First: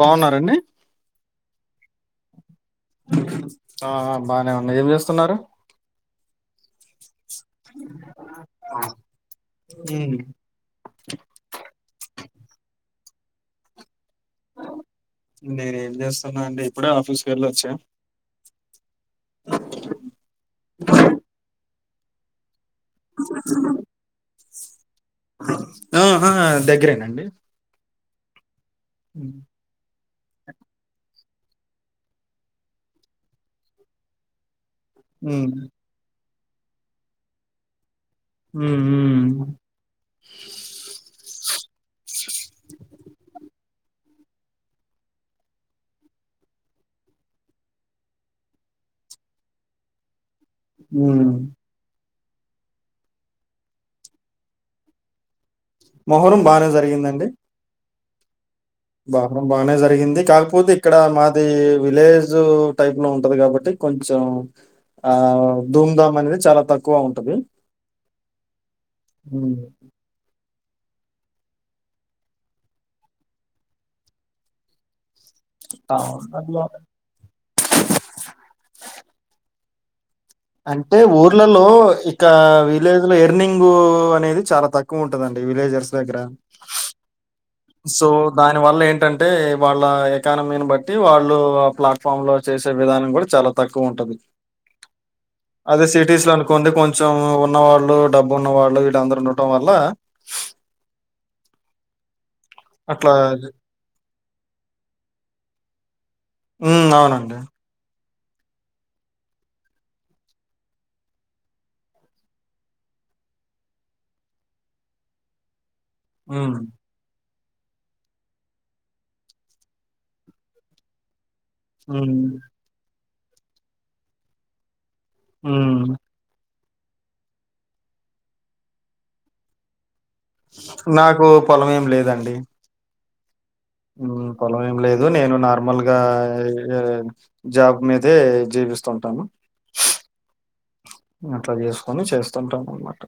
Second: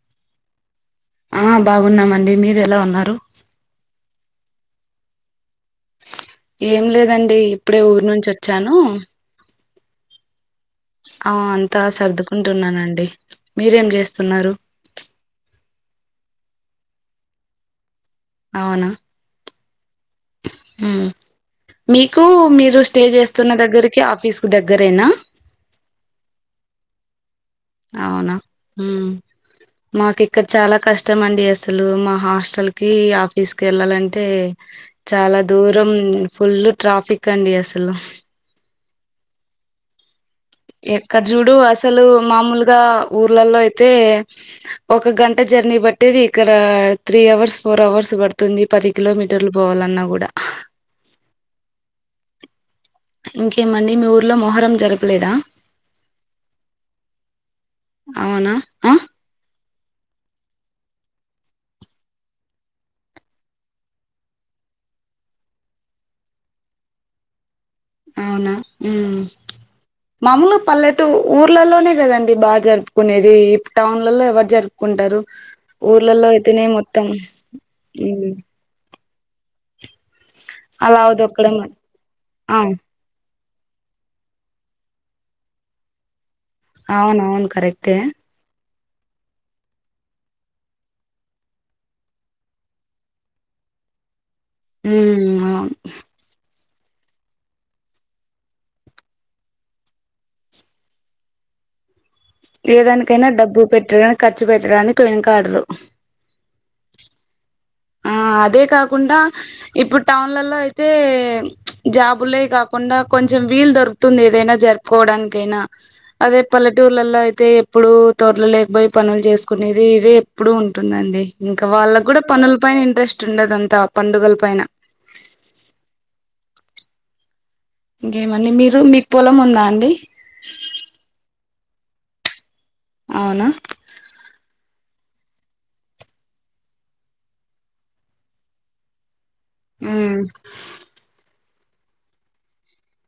బావున్నారండి. ఆ బాగున్నామండి. మీరు ఎలా ఉన్నారు? ఆ బానే ఉంది. ఏం చేస్తున్నారు? ఏం లేదండి ఇప్పుడే ఊరు నుంచి వచ్చాను. ఉ అవు అంతా సర్దుకుంటున్నానండి. మీరేం చేస్తున్నారు? నేను ఏం చేస్తున్నా అండి ఇప్పుడే ఆఫీస్కి వెళ్ళొచ్చా. అవునా మీకు మీరు స్టే చేస్తున్న దగ్గరికి ఆఫీస్ కు దగ్గరేనా. ఆహా దగ్గరేనండి. అవునా ఉమ్ ఉ మాకు ఇక్కడ చాలా కష్టం అండి అస్సలు మా హాస్టల్ కి ఆఫీస్ కి వెళ్ళాలంటే. మ్మ్ చాలా దూరం ఫుల్ ట్రాఫిక్ అండి అసలు మ్మ్ హ్మ్ ఎక్కడ చూడు అసలు మామూలుగా ఊర్లలో అయితే ఒక గంట జర్నీ బట్టేది ఇక్కడ త్రీ అవర్స్ ఫోర్ అవర్స్ పడుతుంది పది కిలోమీటర్లు పోవాలన్నా కూడా మ్మ్ ఇంకేమండి మీ ఊరిలో మొహరం జరపలేదా మొహరం బానే జరిగిందండి అవునా ఆ మొహరం బానే జరిగింది కాకపోతే ఇక్కడ మాది విలేజు టైప్ లో ఉంటది కాబట్టి కొంచెం ఆ ధూంధామ్ అనేది చాలా తక్కువ ఉంటది అవునా మ్మ్ ఉమ్ మామూలు పల్లెటూ ఊర్లలోనే కదండి బా జరుపుకునేది ఇ టౌన్లలో ఎవరు జరుపు ఉంటారు ఊర్లలో టౌన్లలో అయితేనే మొత్తం మ్మ్ అంటే అలా ఉదొక్కడం ఊర్లలో ఇక ఆ వీలే అందులో ఎర్నింగ్ అనేది చాలా తక్కువ ఉంటదండి విలేజర్స్ దగ్గర ఆవునూన్ కరెక్ట్ సో దాని వల్ల ఏంటంటే వాళ్ళ ఎకానమీని బట్టి వాళ్ళు ఆ ప్లాట్ఫామ్ లో చేసే విధానం కూడా చాల తక్కువ ఉంటది ఉమ్ అవును అదే సిటీస్ లో అనుకు కోండి కొంచెం ఉన్న వాళ్ళు డబ్బు ఉన్న వాళ్ళు వీళ్ళందరు ఉండటం వల్ల అట్లా ఏదానికైనా డబ్బు పెట్టగానే ఖర్చు పెట్టడానికి వెనకాడరు మ్మ్ అవునండి ఆ అదే కాకుండా ఇప్పుడు టౌన్లలో అయితే జాబులే కాకుండా కొంచెం వీలు దొరుకు తుంది ఏదైనా జరుపుకోవడానికైనా అదే హ్మ్. పల్లెటూరు టూల్లలో అయితే ఎప్పుడు తోటల్లేకి పోయి పనులు చేసుకునేది ఇదే ఎప్పుడు ఉంటుందండి ఇంకా వాళ్ళకి కూడా హ్మ్. పనుల పైన ఇంట్రెస్ట్ ఉండదంతా పండుగల పైన మ్మ్ ఇంకేమండి మీరు మీకు పొలం ఉందా అండి నాకు పొలం ఏం లేదండి అవునా పొలం ఏం లేదు నేను నార్మల్గా ఆ జాబ్ మీదే జీవిస్తుంటాను మ్మ్ అట్లా చేసుకొని చేస్తుంటాం అనమాట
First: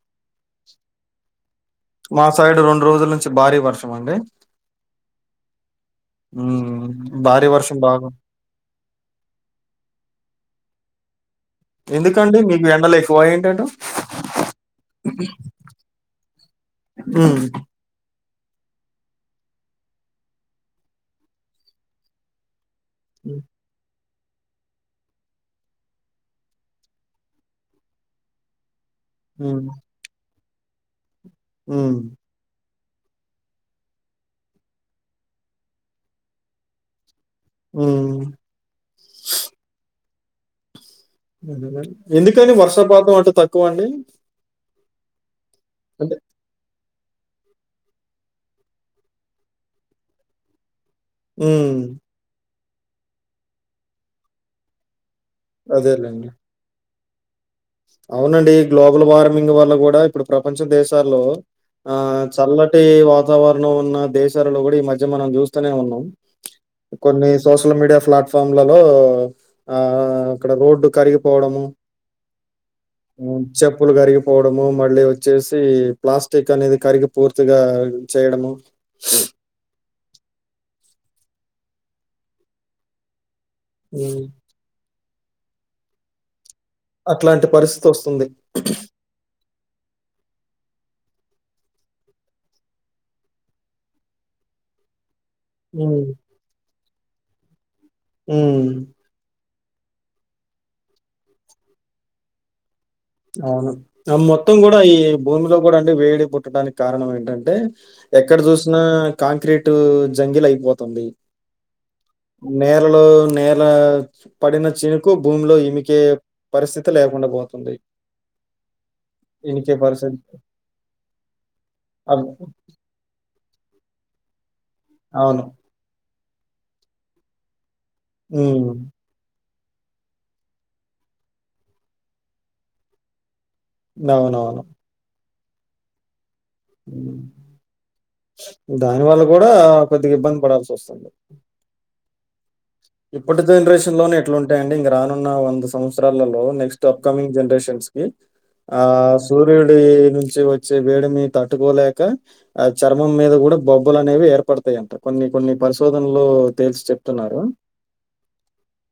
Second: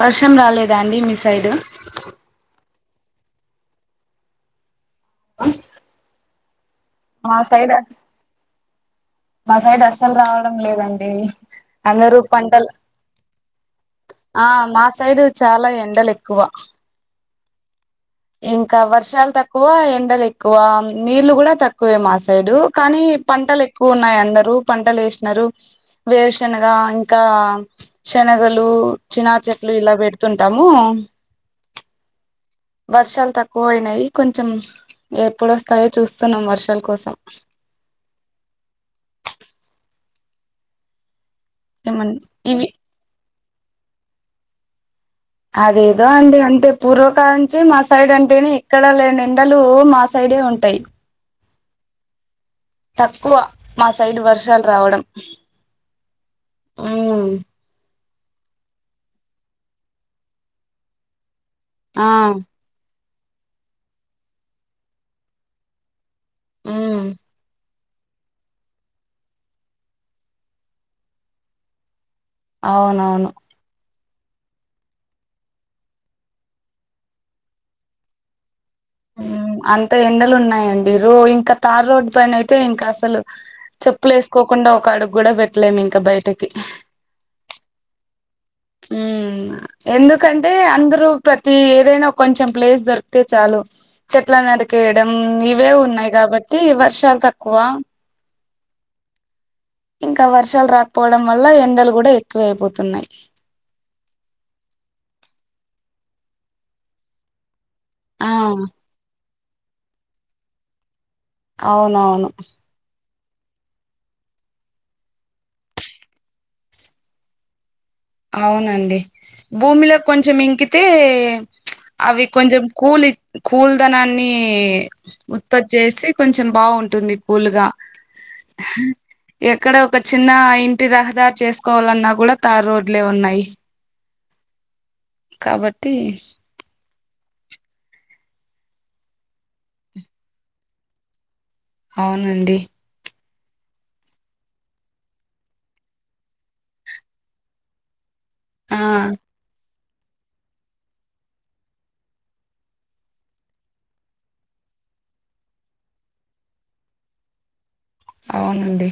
వర్షం రాలేదా అండి మీ సైడు మా సైడు రొండు రోజుల నుంచి భారీ వర్షం అండి ఆ మ్మ్ భారీ వర్షం బాగున్ మా సైడ్ అస్సలు రావడం లేదండి అందరూ ఎందుకండి మీకు పంటలు ఎండలెక్కువ ఏంటంట ఆ మా సైడు చాలా ఎండలు ఎక్కువ మ్మ్ ఇంకా వర్షాలు తక్కువ ఎండలు ఎక్కువ నీళ్లు కూడా తక్కువే మా సైడు కానీ హ్మ్. పంటలు ఎక్కువ ఉన్నాయి అందరు పంటలు వేసినారు. వేరుశనగ ఇంకా శనగలు చినా హ్మ్. చెట్లు ఇలా పెడుతుంటాము. ఉ వర్షాలు తక్కువ అయినాయి కొంచెం ఎప్పుడోస్తాయో చూస్తున్నాం వర్షాల కోసం. మ్ ఏమండి ఎందుకండి ఇవి వర్షపాతం అటు తక్కువ అండి. అదేదో అంటే అండి అంతే పూర్వకాలంచి మా సైడ్ అంటేనే ఎక్కడ లేని ఎండలు మా సైడే ఉంటాయి మ్ తక్కువ మా సైడ్ వర్షాలు రావడం అదే లేండి ఉమ్ అవునండి గ్లోబల్ వార్మింగ్ వల్ల కూడా ఇప్పుడు ప్రపంచ దేశాల్లో ఆ చల్ల టే వాతావరణం ఉన్న దేశాలలో కూడా ఈ మధ్య మనం చూస్తూనే ఉన్నాం ఉమ్ కొన్ని సోషల్ మీడియా ప్లాట్ఫా ఫామ్ లలో ఆ అక్కడ రోడ్డు కరిగిపోవడము. అవునవును హ్మ్. చెప్పులు కరిగిపోవడము మళ్ళీ వచ్చేసి ప్లాస్టిక్ అనేది కరిగి పూర్తిగా చేయడము. అంత ఎండలు ఉన్నాయండి రో ఇంకా తార్ రోడ్డు పైన అయితే ఇంకా అసలు చెప్పులు హ్మ్. వేసుకోకుండా ఒక అడుగు కూడా పెట్టలేము ఇంకా బయటకి అట్లాంటి పరిస్థితి వస్తుంది. ఉ ఎందుకంటే అందరు ప్రతి ఏదైనా కొంచెం ప్లేస్ దొరికితే చాలు చెట్లను నరికేయడం ఇవే హ్మ్. ఉన్నాయి కాబట్టి వర్షాలు తక్కువ ఉ ఇంకా వర్షాలు రాకపోవడం వల్ల ఎండలు కూడా ఎక్కువ అయిపోతున్నాయి. అవును మొత్తం కూడా ఈ భూమిలో కూడా అంటే వేడి పుట్టడానికి కారణం ఏంటంటే ఆ ఎక్కడ చూసినా కాంక్రీట్ జంగిల్ అయిపోతుంది. అవునవును నేలలు నేల పడిన చినుకు భూమిలో ఇమికే పరిస్థితి లేకుండా పోతుంది. అవునండి ఇనికే భూమిలో కొంచెం పరిస్థితి ఇంకితే అవి అవ్ కొంచెం కూలి కూల్ధనాన్ని అవును. ఉత్పత్తి చేసి కొంచెం బాగుంటుంది. కూలుగా హ్మ్. ఎక్కడ ఒక చిన్న ఇంటి రహదారు చేసుకోవాలన్నా కూడా తార్ రోడ్ ఇలే ఉన్నాయి. నవునవును కాబట్టి దాని వల్ల కూడా కొద్దిగా ఇబ్బంది పడాల్సి వస్తుంది. అవునండి. ఇప్పటి జనరేషన్ లోనే ఇట్లు ఉంటాయండి ఇంక రానున్న వంద సంవత్సరాలలో నెక్స్ట్ అప్కమింగ్ జనరేషన్స్ ఆ సూర్యుడి నుంచి వచ్చే వేడిని తట్టుకోలేక ఆ చర్మం మీద కూడా బొబ్బులు అనేవి ఏర్పడతాయి. కొన్ని కొన్ని పరిశోధనలొ తేల్సి చెప్తున్నారు. అవునండి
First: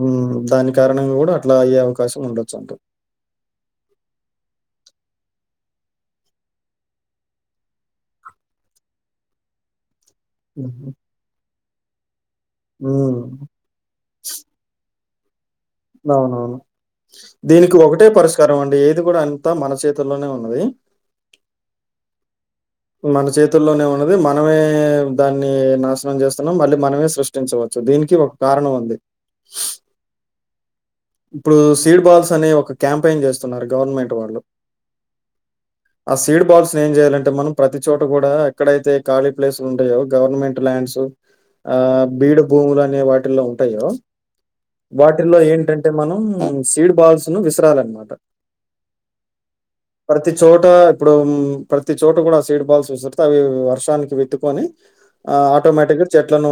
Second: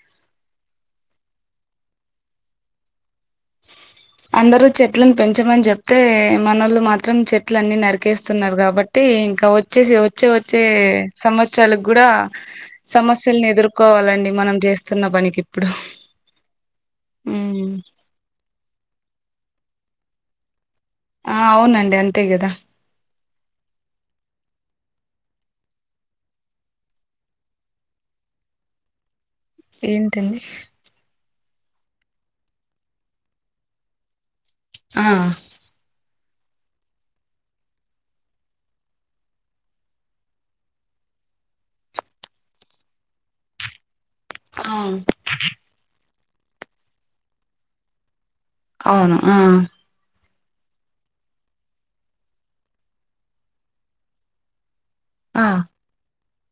మ్ దాని కారణంగుడా అట్లా అయ్యే అవకాశం ఉండొచ్న్ట [inaudible] అందరు చెట్లన్ పెంచమని చెప్తే, మనోళ్లు మాత్రం చెట్లన్ని నరికేస్తున్నారు గాబట్టి ఇంకా వ. చేసి వచ్చే వచ్చే హుహు. సంవత్సరాల్కూడా హ్మ్. సమస్యల్ని ఎదుర్. కోవాలండి మనం చేస్తున్న పనికి ఇప్పుడు అవునవును ఉమ్ దీనికి ఒకటే పరిష్కారం అండి ఏది కూడా అంతా మన చేతుల్లోనే ఉన్నది. ఆ అవునండి అంతే కదా మన చేతుల్లోనే ఉన్నది మనమే దాన్ని నాశనం చేస్తున్నాం. మళ్ళీ మనమే సృష్టించవచ్చు దీనికి ఒ. కారణమ్వుంది ఏంటండీ ఇప్పుడు సీడ్ బాల్స్ని ఒక క్యాంపెయిన్ చేస్తున్నారు గవర్నమెంట్ వాళ్ళు ఆ హ ఆ ఆ సీడ్ బాల్స్ నేమ్ జెయాలంటే మనం, ప్రతి చోట కూడా ఎక్కడైతే ఖాళీ ప్లేసులుంటయో, గవర్నమెంట్ ల్యాండ్స్. ఆ బీడు భూములు అనే వాటిల్లో ఉంటాయో అవును [unintelligible] ల్లో ఏంటంటే మనం సీడ్ బాల్స్ ను విసరాలన్మాట అవును ఆ ప్రతి చోట ఇప్పుడు మ్ ప్రతి చోట కూడా సీడ్ బాల్స్ విసుర్తే అవి వర్షానికి విత్తుకొని. ఆ ఆటోమేటిక్గా చెట్లను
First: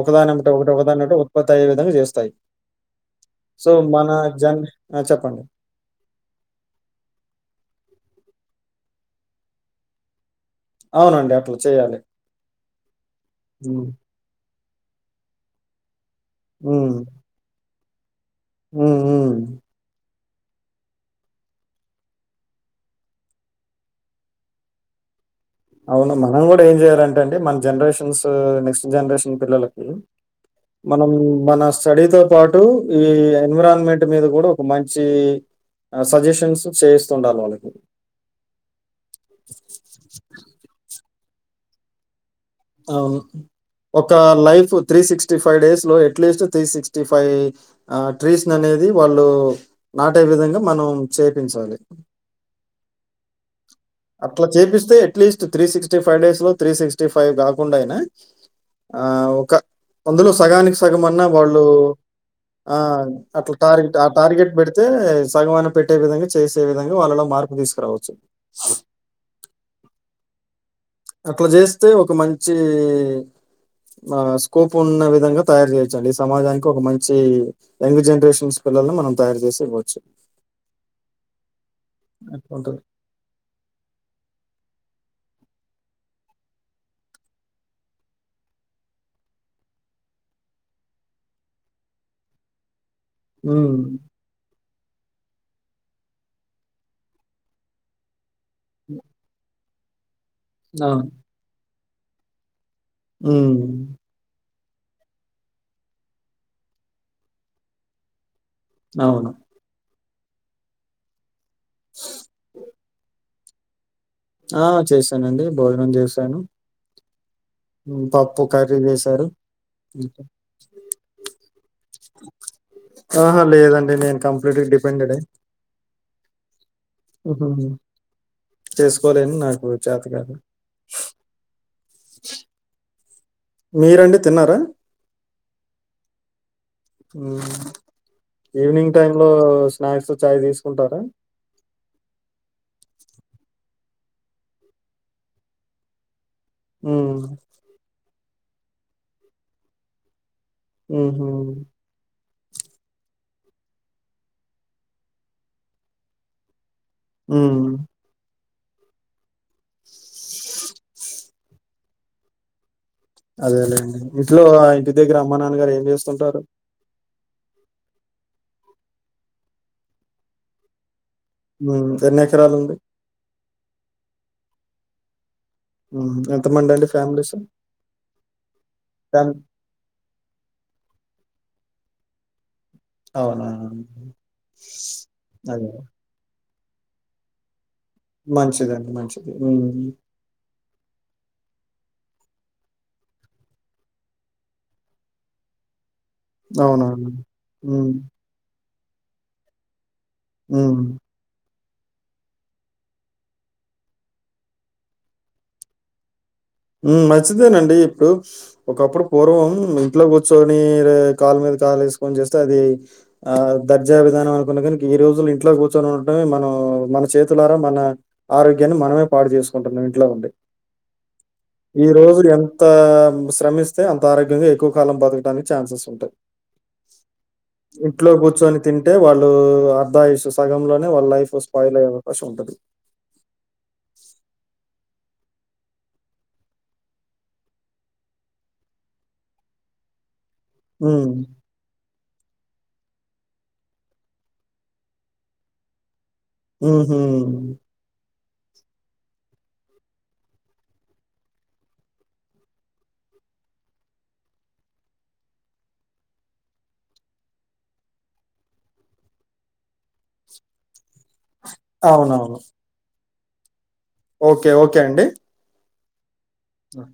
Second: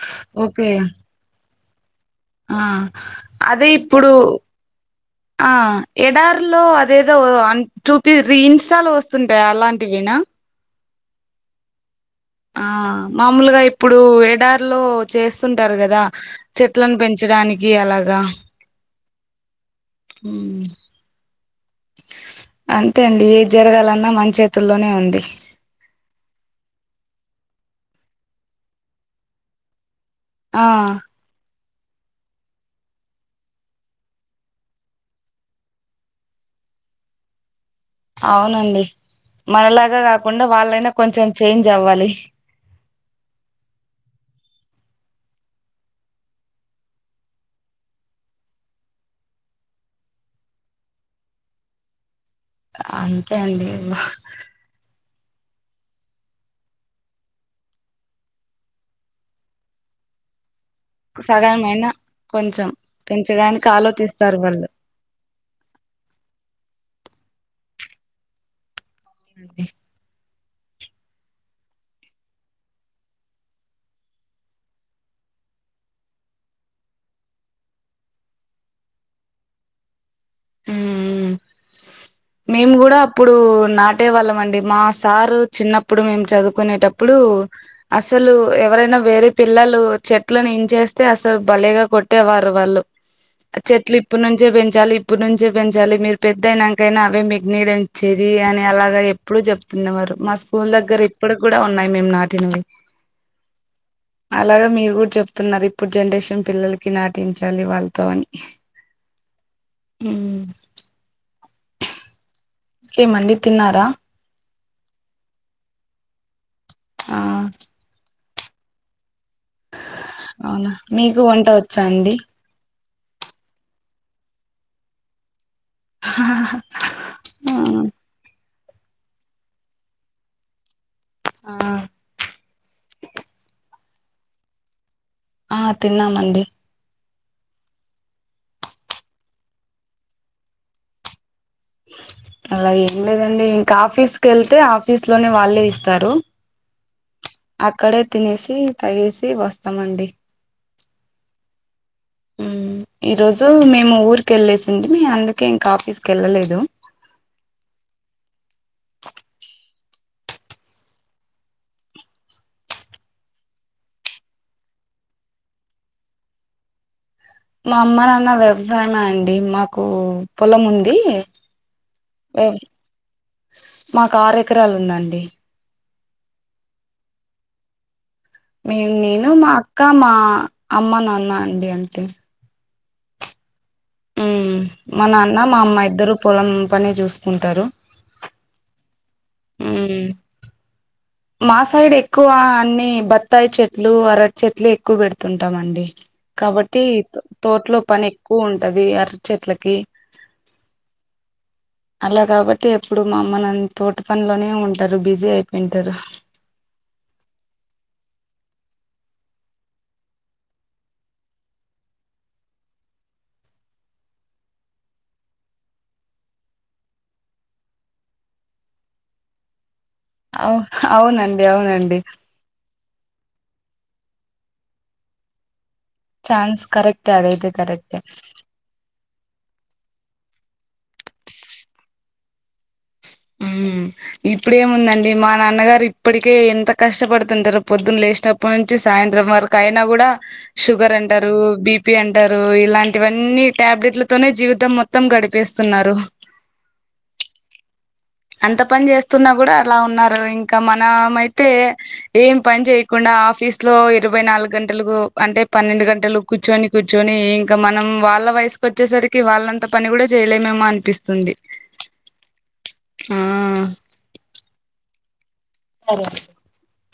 ఒకదానేమ్మట ఒకటి ఓకే ఒకదానోకటి ఓ. కొత్తయే విధంగా జేస్తాయి ఆ అదే సో, మన ఇప్పుడు జన్ ఆ! చెప్పండి. ఆ ఎడార్లో అదేదో అన్ చూపి రీ ఇన్స్టాలో వస్తుంటాయి అలాంటివెనా. అవునండి అట్లా చేయాలి ఆ మామూలుగా హ్మ్. ఇప్పుడు ఏడార్లో చేస్తుంటారు గదా! చెట్లను పెన్. చడానికి అలాగా ఉ ఉ హు మ్ అన్తేన్డి ఏద్ జరగాలన్నా మన్చేతుల్లోనే ఉంది అవును మనం కూడా ఏం జెయాలంటెన్డి మన్ జన్రేషన్స్, నెక్స్ట్ జన్రేషన్ పిల్లలకి. ఆ మనం మన స్టడీతో పాటు ఈ ఎన్విరాన్మెంట్ మీద కూడా ఒక మంచి అ సజెషన్స్ చేస్తుండాల వాళ్ళకి అవునండి మనలాగా గాకుండా వాళ్ళైనా కొంచెం చేంజ్ అవ్వాలి. అవును ఒక life three sixty five days లో ఎట్లీస్ట్ త్రీ సిక్స్టీ ఫైవ్. ఆ ట్రీస్ననేది వాళ్ళు నాటే విధంగా మనం చేపించాలి. అంతే అండి వా [unintelligible] అట్లా చేపిస్తే at least three sixty five days లో త్రీ సిక్స్టీ ఫైవ్ కాకుండైనా ఆ ఒక అందులో సగానికి స తగమన్న వాళ్ళు సగమైనా కొంచెం ఆ అట్లా పెంచడానికి టార్గెట్ ఆ ఆలోచిస్తారు టార్గెట్ వాళ్ళు బెడి తే సగమన్న పెట్టే విధంగా చేసే విధంగా వాళ్ళలో మార్పు తీసుకురావచ్చు. అవునండి అట్ల చేస్తే ఒక మంచి ఆ స్కోప్ ఉన్న విధంగా తయారు చేయొచ్చండి సమాజానికి ఒక మంచి యంగ్ జనరేషన్స్ పిల్లల్ని మనం తయారు చేసి ఇవ్వచ్చు నేను అట్లుంటది. కూడా ప్పుడు నాటే వాళ్ళం అండి మా సారు చిన్నప్పుడు మేం చదువుకునేటప్పుడు అసలు ఎవరైనా వేరే పిల్లలు చెట్లని ఇంచేస్తే అసలు భలేగా కొట్టేవారు వాళ్ళు హ్మ్. చెట్లు ఇప్పుడు నుంచే పెంచాలి ఇప్పుడు నుంచే పెంచాలి మీరు పెద్ద అయినాంకైనా అవే మీకు నీడని చేది అని అలాగ ఎప్పుడూ చెప్తుండేవారు మా స్కూల్ దగ్గర అవును. ఇప్పుడికి కూడా ఉన్నాయి మేం నాటినవి ఊ అలాగే మీరు కూడా చెప్తున్నారు ఇప్పుడు జనరేషన్ పిల్లలకి నాటించాలి వాళ్ళతో అని అవును ఊ స కే మళ్ళీ తిన్నారా ఆ చేశానండి భోజనం చేసాను ఆ ఊ పప్పు కర్రీ చేసారు అవునా మీకు వంట వచ్చా అండి ఆహా లేదండి నేను కంప్లీట్ గా డిపెండెడ్ ఏ చేసుకోలేను నాకు చాత కాదు ఆ మీరండి తిన్నారా ఆ తిన్నామండి ఈవినింగ్ టైమ్ లో స్నాక్స్ చాయ్ తీసుకుంటారా అలా ఏం లేదండి ఇంకా ఆఫీస్ కెళ్తే ఆఫీస్ లోనే వాళ్ళే ఇస్తారు ఊ అక్కడే తినేసి తగేసి వస్తమండి ఊహూ ఉమ్ ఈరోజు మేము ఊరికి ఎళ్ళేసింటిమి అందుకే ఇంక ఆఫీస్కి ఎళ్ళలేదు ఊ అదేలేండి ఇంట్లో ఇంటి దగ్గర అమ్మ నాన్నగారు ఏం చేస్తుంటారు మా అమ్మ నాన్న వ్యవసాయమే అండి మాకు పొలం ఉంది మింత్ ఎన్ని ఎకరాలు వ్యవసా ఉంది మాకు ఆరు ఎకరాలు ఉందండి ఊహూ ఎంత మంది అండి ఫ్యామిలీసు మీన్ నేను మా అక్క మా అమ్మ నాన్న అండి అంతే అవునా ఉమ్ మా నాన్న మా అదే. అమ్మ ఇద్దరూ పొలం పనే చూసుకుంటారు మంచిదండి మంచిది ఊమ్ ఉమ్ మా సైడ్ ఎక్కువ అన్నీ బత్తాయి చెట్లు అరటి చెట్లే ఎక్కువ పెడుతుంటామండి కాబట్టి అవునవును. తో తోటలో హ్మ్. పని ఎక్కువ ఉంటది అరటి చెట్లకి ఊ అలా కాబట్టి ఎప్పుడూ మా అమ్మ నాన్న తోట పనిలోనే ఉంటారు బిసీ అయిపోయిన్ ద్దరు హ్ మంచిదేనండి ఇప్పుడు ఒకప్పుడు పూర్వం ఇంట్లో కూర్చొని కాలు మీద కాలు వేసుకొని చేస్తే అది ఆ దర్జా విధానం అనుకున్న కనుక ఈ రోజులు ఇంట్లో కూర్చొని ఉండటమే మనం మన చేతులారా మన ఆరోగ్యాన్ని మనమే పాడు చేసుకుంటున్నాం ఇంట్లో ఉండి అవు అవునండి అవునండి అ శ్రమిస్తే అంత ఆరోగ్యంగా ఎక్కువ కాలం బతకడానికి ఛాన్సెస్ ఉంటాది చాన్స్ కరెక్ట్ అదైతే కరెక్ట్ కూర్చొని తింటే వాళ్ళు అర్ధాయుసు సగంలోనే వాళ్ళ లైఫ్ స్పాయిల్ అయ్యే అవకాశం ఉంటది. ఉ ఇప్పుడేముందండి మా నాన్నగారు ఇప్పటికే ఎంత కష్టపడుతుంటారు. పొద్దున్న లేసినప్పుడు అప్పటి నుంచి సాయంత్రం వరకు అయినా కూడా షుగర్ హ్మ్. అంటారు బి తప్పి అంటారు. ఇలాంటివన్నీ టాబ్లెట్ల తనే జీవితం మొత్తం గడిపేస్తున్నారు ఉహ్ అంత పని చేస్తున్నా కూడా అలా ఉన్నారు ఇంకా మనము అయితే ఏం పని చేయ్యకుండా ఆఫీస్ లో ఇరవై నాలుగు గంటలులకు అంటే పన్నెండు గంటలు కూర్చొని కూర్చొని ఇంకా మనం వాళ్ళ వయసుకు వచ్చేసరికి వాళ్ళంత పని కూడా చేయలేమేమో అనిపిస్తుంది అవునవును ఆ ఓకే ఓకే అండి సరే ఓకే